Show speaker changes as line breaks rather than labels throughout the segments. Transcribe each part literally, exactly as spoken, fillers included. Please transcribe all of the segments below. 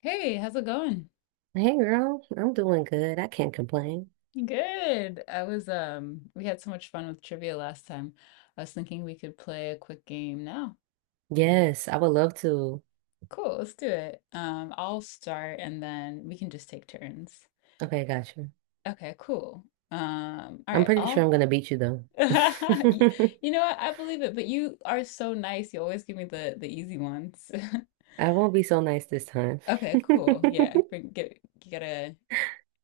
Hey, how's it going?
Hey girl, I'm doing good. I can't complain.
Good. I was um we had so much fun with trivia last time. I was thinking we could play a quick game now.
Yes, I would love to.
Cool, let's do it. Um I'll start and then we can just take turns.
Okay, gotcha.
Okay, cool. Um all
I'm
right,
pretty sure
I'll
I'm gonna beat you though.
Y- You know what? I believe it, but you are so nice. You always give me the the easy ones.
I won't be so nice this time.
Okay, cool. Yeah, bring get you gotta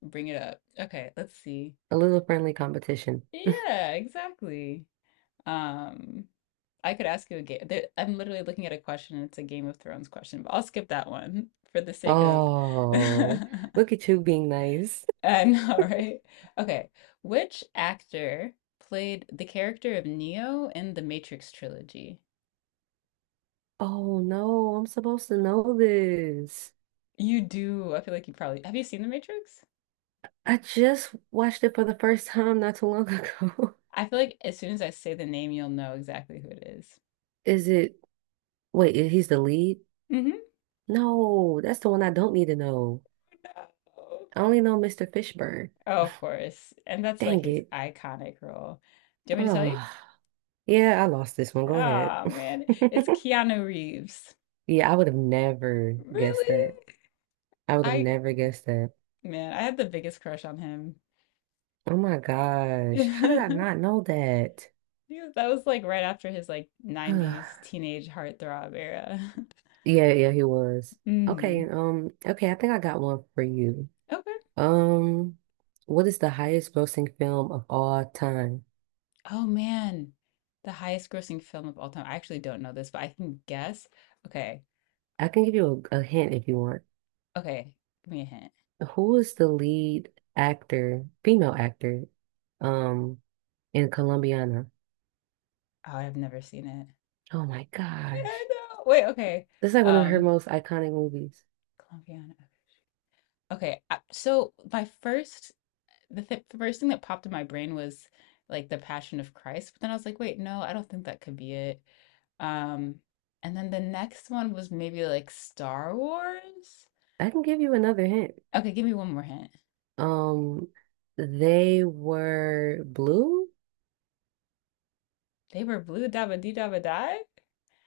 bring it up. Okay, let's see.
A little friendly competition.
Yeah, exactly. Um, I could ask you a game. There, I'm literally looking at a question, and it's a Game of Thrones question, but I'll skip that one for the sake of.
Oh,
I
look at you being nice.
know, right? Okay. Which actor played the character of Neo in the Matrix trilogy?
Oh no, I'm supposed to know this.
You do. I feel like you probably have you seen The Matrix?
I just watched it for the first time not too long ago.
I feel like as soon as I say the name, you'll know exactly who it is.
Is it, wait, he's the lead?
Mm-hmm.
No, that's the one I don't need to know.
No.
I only know mister Fishburne.
Oh, of course. And that's like
Dang
his
it.
iconic role. Do you want me to tell you?
Oh, yeah, I lost this one. Go ahead.
Ah, man, it's Keanu Reeves.
Yeah, I would have never guessed
Really?
that. I would have
I,
never guessed that.
man, I had the biggest crush on him.
Oh my gosh. How did I not know that?
He was- That was like right after his like nineties teenage heartthrob era.
Yeah, yeah, he was. Okay,
Mm.
um, okay, I think I got one for you.
Okay.
Um, what is the highest grossing film of all time?
Oh man. The highest grossing film of all time. I actually don't know this, but I can guess. Okay.
I can give you a, a hint if you want.
Okay. Give me a hint.
Who is the lead actor, female actor, um, in Colombiana?
Oh, I've never seen it.
Oh my
Yeah, I
gosh.
know. Wait, okay.
This is like one of her
Um,
most iconic movies.
Colombiana. Okay. I- So my first the th the first thing that popped in my brain was like the Passion of Christ, but then I was like, wait, no, I don't think that could be it. Um, and then the next one was maybe like Star Wars.
I can give you another hint.
Okay, give me one more hint.
Um, they were blue?
They were blue dabba dee dabba die.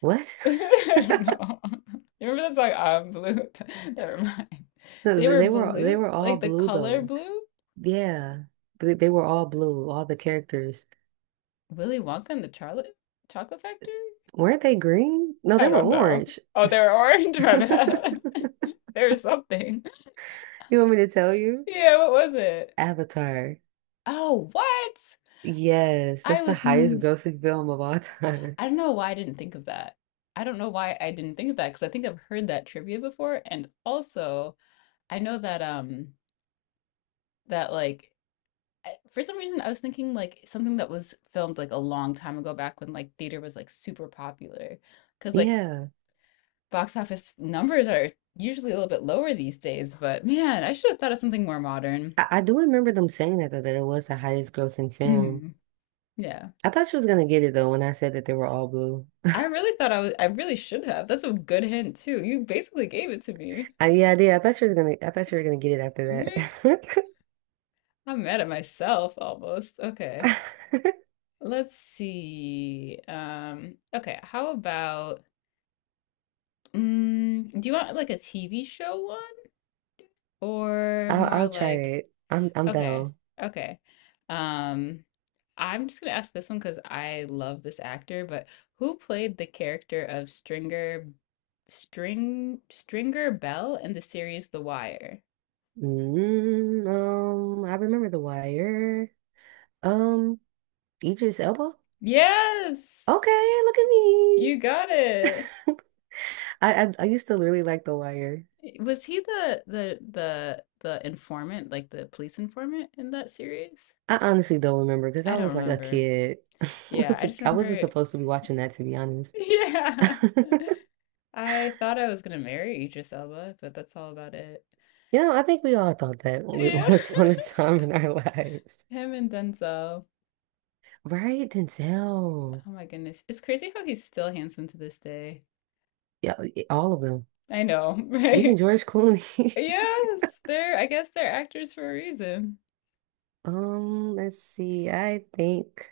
What?
I don't know. You remember that song? I'm blue. Never mind.
No,
They were
They were they
blue,
were all
like the
blue
color
though.
blue.
Yeah. They they were all blue, all the characters.
Willy Wonka and the Charlotte Chocolate Factory.
Weren't they green? No,
I
they were
don't know.
orange.
Oh, they were orange. My
You
bad. They were something.
want me to tell you?
Yeah, what was it?
Avatar.
Oh, what?
Yes,
I
that's the
was,
highest
n-
grossing film of all time.
I don't know why I didn't think of that. I don't know why I didn't think of that because I think I've heard that trivia before. And also, I know that, um, that like, I- for some reason, I was thinking like something that was filmed like a long time ago back when like theater was like super popular. Because like
Yeah.
box office numbers are usually a little bit lower these days. But man, I should have thought of something more modern.
I, I do remember them saying that, that it was the highest grossing film.
hmm Yeah.
I thought she was gonna get it though when I said that they were all blue.
I really thought I was, I really should have. That's a good hint too. You basically gave it to me.
I, yeah, I did. I thought she was gonna. I thought you were gonna get it
Meh,
after
I'm mad at myself almost. Okay.
that.
Let's see. Um, okay, how about mm, do you want like a T V show one or
I'll
more
I'll try
like
it. I'm I'm
okay,
down.
okay. Um, I'm just gonna ask this one because I love this actor, but who played the character of Stringer String Stringer Bell in the series The Wire?
Mm, um, I remember The Wire. Um, Idris Elba.
Yes,
Okay, look at me.
you got it.
I, I I used to really like The Wire.
Was he the the the the informant, like the police informant in that series?
I honestly don't remember because
I
I
don't
was like a
remember.
kid. I
Yeah,
was
I
a,
just
I wasn't
remember.
supposed to be watching that to be honest.
Yeah, I thought I was gonna marry Idris Elba, but that's all about it.
You know, I think we all thought that w-
Yeah,
once upon a time in our lives.
him and Denzel.
Right, Denzel.
Oh my goodness, it's crazy how he's still handsome to this day.
Yeah, y- all of them.
I know,
Even
right?
George Clooney.
Yes, they're. I guess they're actors for a reason.
Um, let's see. I think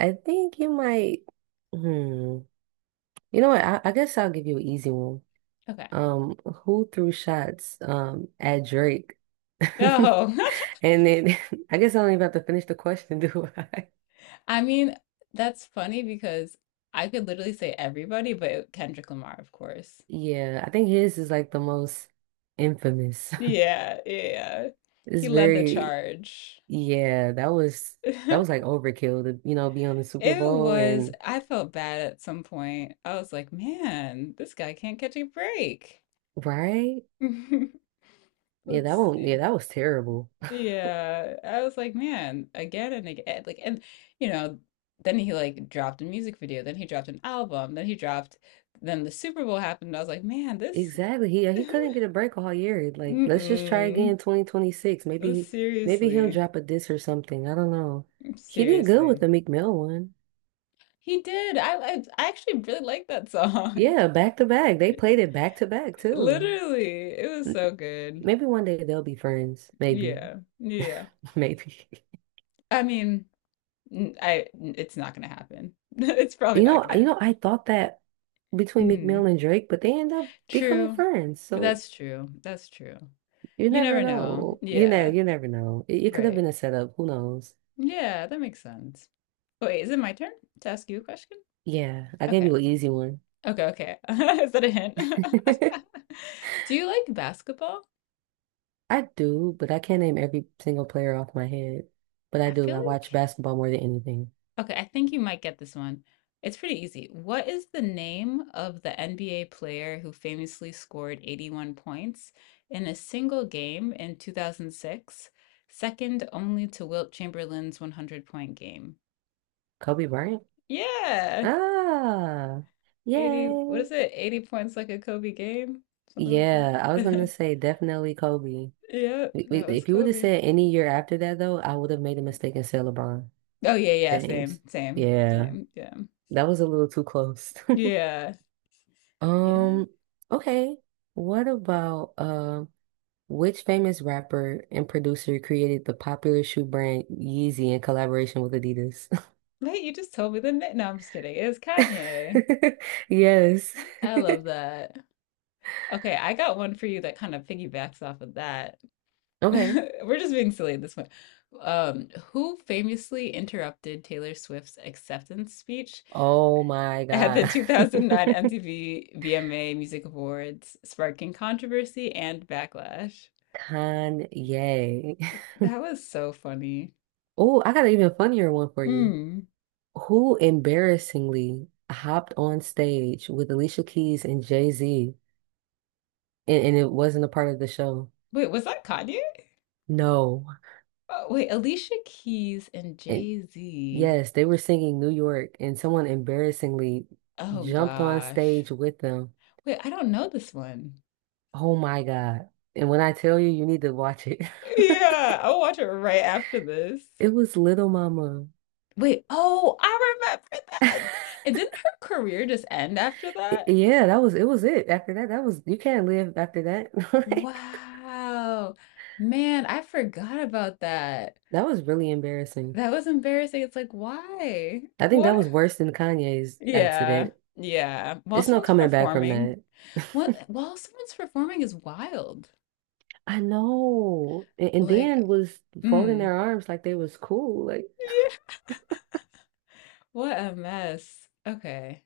I think you might hmm. You know what? I, I guess I'll give you an easy one.
Okay.
Um, who threw shots um at Drake?
No,
And then I guess I don't even have to finish the question, do I?
I mean that's funny because I could literally say everybody, but Kendrick Lamar, of course.
Yeah, I think his is like the most infamous.
Yeah, yeah, yeah. He
It's
led the
very,
charge.
yeah, that was that was like overkill to, you know, be on the Super
It
Bowl
was,
and
I felt bad at some point. I was like, man, this guy can't catch a break.
right? Yeah, that
Let's
one, yeah,
see.
that was terrible.
Yeah, I was like, man, again and again. Like, and you know, then he like dropped a music video, then he dropped an album, then he dropped, then the Super Bowl happened. I was like, man, this,
Exactly. He he couldn't get a break all year. Like, let's just try
mm-mm.
again twenty twenty-six. Maybe he maybe he'll
Seriously,
drop a diss or something. I don't know. He did good
seriously.
with the Meek Mill one.
He did. I, I I actually really like that song.
Yeah, back to back. They played it back to back too.
Literally, it was
M-
so good.
Maybe one day they'll be friends. Maybe.
Yeah. Yeah.
Maybe.
I mean, n- I n- it's not gonna happen. It's probably
You
not
know,
gonna
you
happen.
know, I thought that between Meek
Mm.
Mill and Drake, but they end up becoming
True.
friends. So
That's true. That's true.
you
You
never
never know.
know. You know,
Yeah.
you never know. It, it could have
Right.
been a setup. Who knows?
Yeah, that makes sense. Wait, is it my turn to ask you a question?
Yeah, I gave
Okay.
you an easy one.
Okay, okay. Is that a hint? Do you like basketball?
I do, but I can't name every single player off my head. But I
I
do.
feel
I watch
like
basketball more than anything.
okay, I think you might get this one. It's pretty easy. What is the name of the N B A player who famously scored eighty-one points in a single game in two thousand six, second only to Wilt Chamberlain's one hundred point game?
Kobe Bryant?
Yeah,
Ah,
eighty, what
yay.
is it? eighty points like a Kobe game? Something like
Yeah, I was gonna
that.
say definitely Kobe.
Yep,
I- I-
that was
If you would have
Kobe.
said any year after that, though, I would have made a mistake and said LeBron
Oh, yeah, yeah,
James.
same, same,
Yeah,
same. Yeah.
that was a little too close.
Yeah. Yeah.
Um, okay. What about um? Which famous rapper and producer created the popular shoe brand Yeezy in collaboration with Adidas?
Wait, you just told me the name. No, I'm just kidding. It was Kanye.
Yes.
I love that. Okay, I got one for you that kind of piggybacks off of that.
Okay.
We're just being silly at this point. Um, who famously interrupted Taylor Swift's acceptance speech
Oh my
at the
God.
two thousand nine M T V V M A Music Awards, sparking controversy and backlash?
Kanye.
That was so funny.
Oh, I got an even funnier one for you.
Mm.
Who embarrassingly hopped on stage with Alicia Keys and Jay-Z and, and it wasn't a part of the show?
Wait, was that Kanye?
No.
Oh, wait, Alicia Keys and
And
Jay-Z.
yes, they were singing New York and someone embarrassingly
Oh
jumped on
gosh.
stage with them.
Wait, I don't know this one.
Oh my God. And when I tell you, you need to watch it.
Yeah, I'll watch it right after this.
It was Little Mama.
Wait, oh, I remember
I-
that. And didn't her career just end after that?
Yeah, that was it was it. After that, that was you can't live after that. Like,
Wow. Man, I forgot about that.
that was really embarrassing.
That was embarrassing. It's like, why?
I think that
What?
was worse than Kanye's
Yeah.
accident.
Yeah. While
It's no
someone's
coming back from
performing,
that.
what while someone's performing is wild.
I know. And, and
Like,
Dan was folding
mm.
their arms like they was cool. Like
Yeah. What a mess. Okay.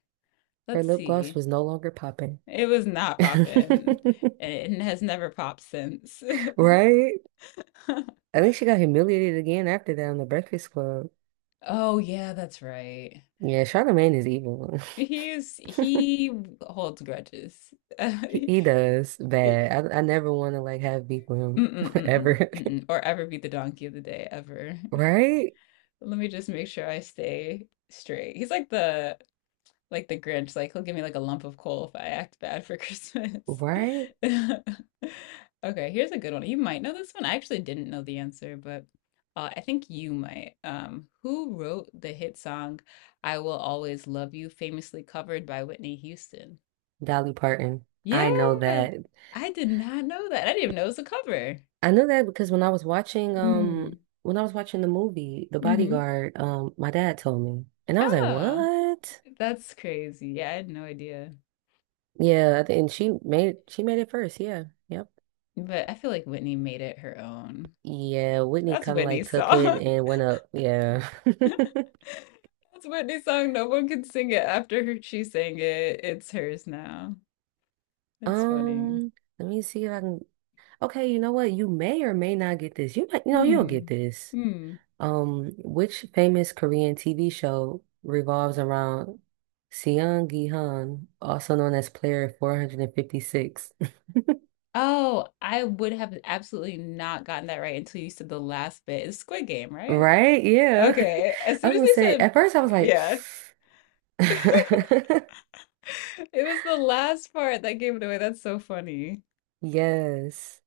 her
Let's
lip gloss
see.
was no longer popping.
It was not popping, and it has never popped since.
Right? I think she got humiliated again after that on the Breakfast Club.
Oh yeah, that's right.
Yeah, Charlemagne is evil.
He's he holds grudges.
He,
Mm-mm,
he does bad. I, I never want to like have beef with him
mm-mm,
ever.
mm-mm, or ever be the donkey of the day ever.
Right?
Let me just make sure I stay straight. He's like the like the Grinch, like he'll give me like a lump of coal if I act bad for Christmas.
Right?
Okay, here's a good one. You might know this one. I actually didn't know the answer, but uh, I think you might. Um, who wrote the hit song "I Will Always Love You," famously covered by Whitney Houston?
Dolly Parton.
Yeah,
I know that.
I did not know that. I didn't even know it was a cover.
I know that because when I was watching um
Mm,
when I was watching the movie The
mm-hmm.
Bodyguard, um my dad told me. And I was like,
Oh,
"What?"
that's crazy. Yeah, I had no idea.
Yeah, I thi- and she made she made it first. Yeah. Yep.
But I feel like Whitney made it her own.
Yeah, Whitney
That's
kind of like
Whitney's
took
song.
it and went up. Yeah.
That's Whitney's song. No one can sing it after her. She sang it. It's hers now. It's funny.
Um, let me see if I can okay, you know what? You may or may not get this. You might, you know, you'll get
Hmm.
this.
Hmm.
Um, which famous Korean T V show revolves around Seong Gi-han, also known as Player four fifty-six?
Oh, I would have absolutely not gotten that right until you said the last bit. It's Squid Game, right?
Right? Yeah.
Okay. As
I
soon
was
as
gonna
you
say,
said,
at first I was like,
yeah, it was the last part that gave it away. That's so funny.
yes.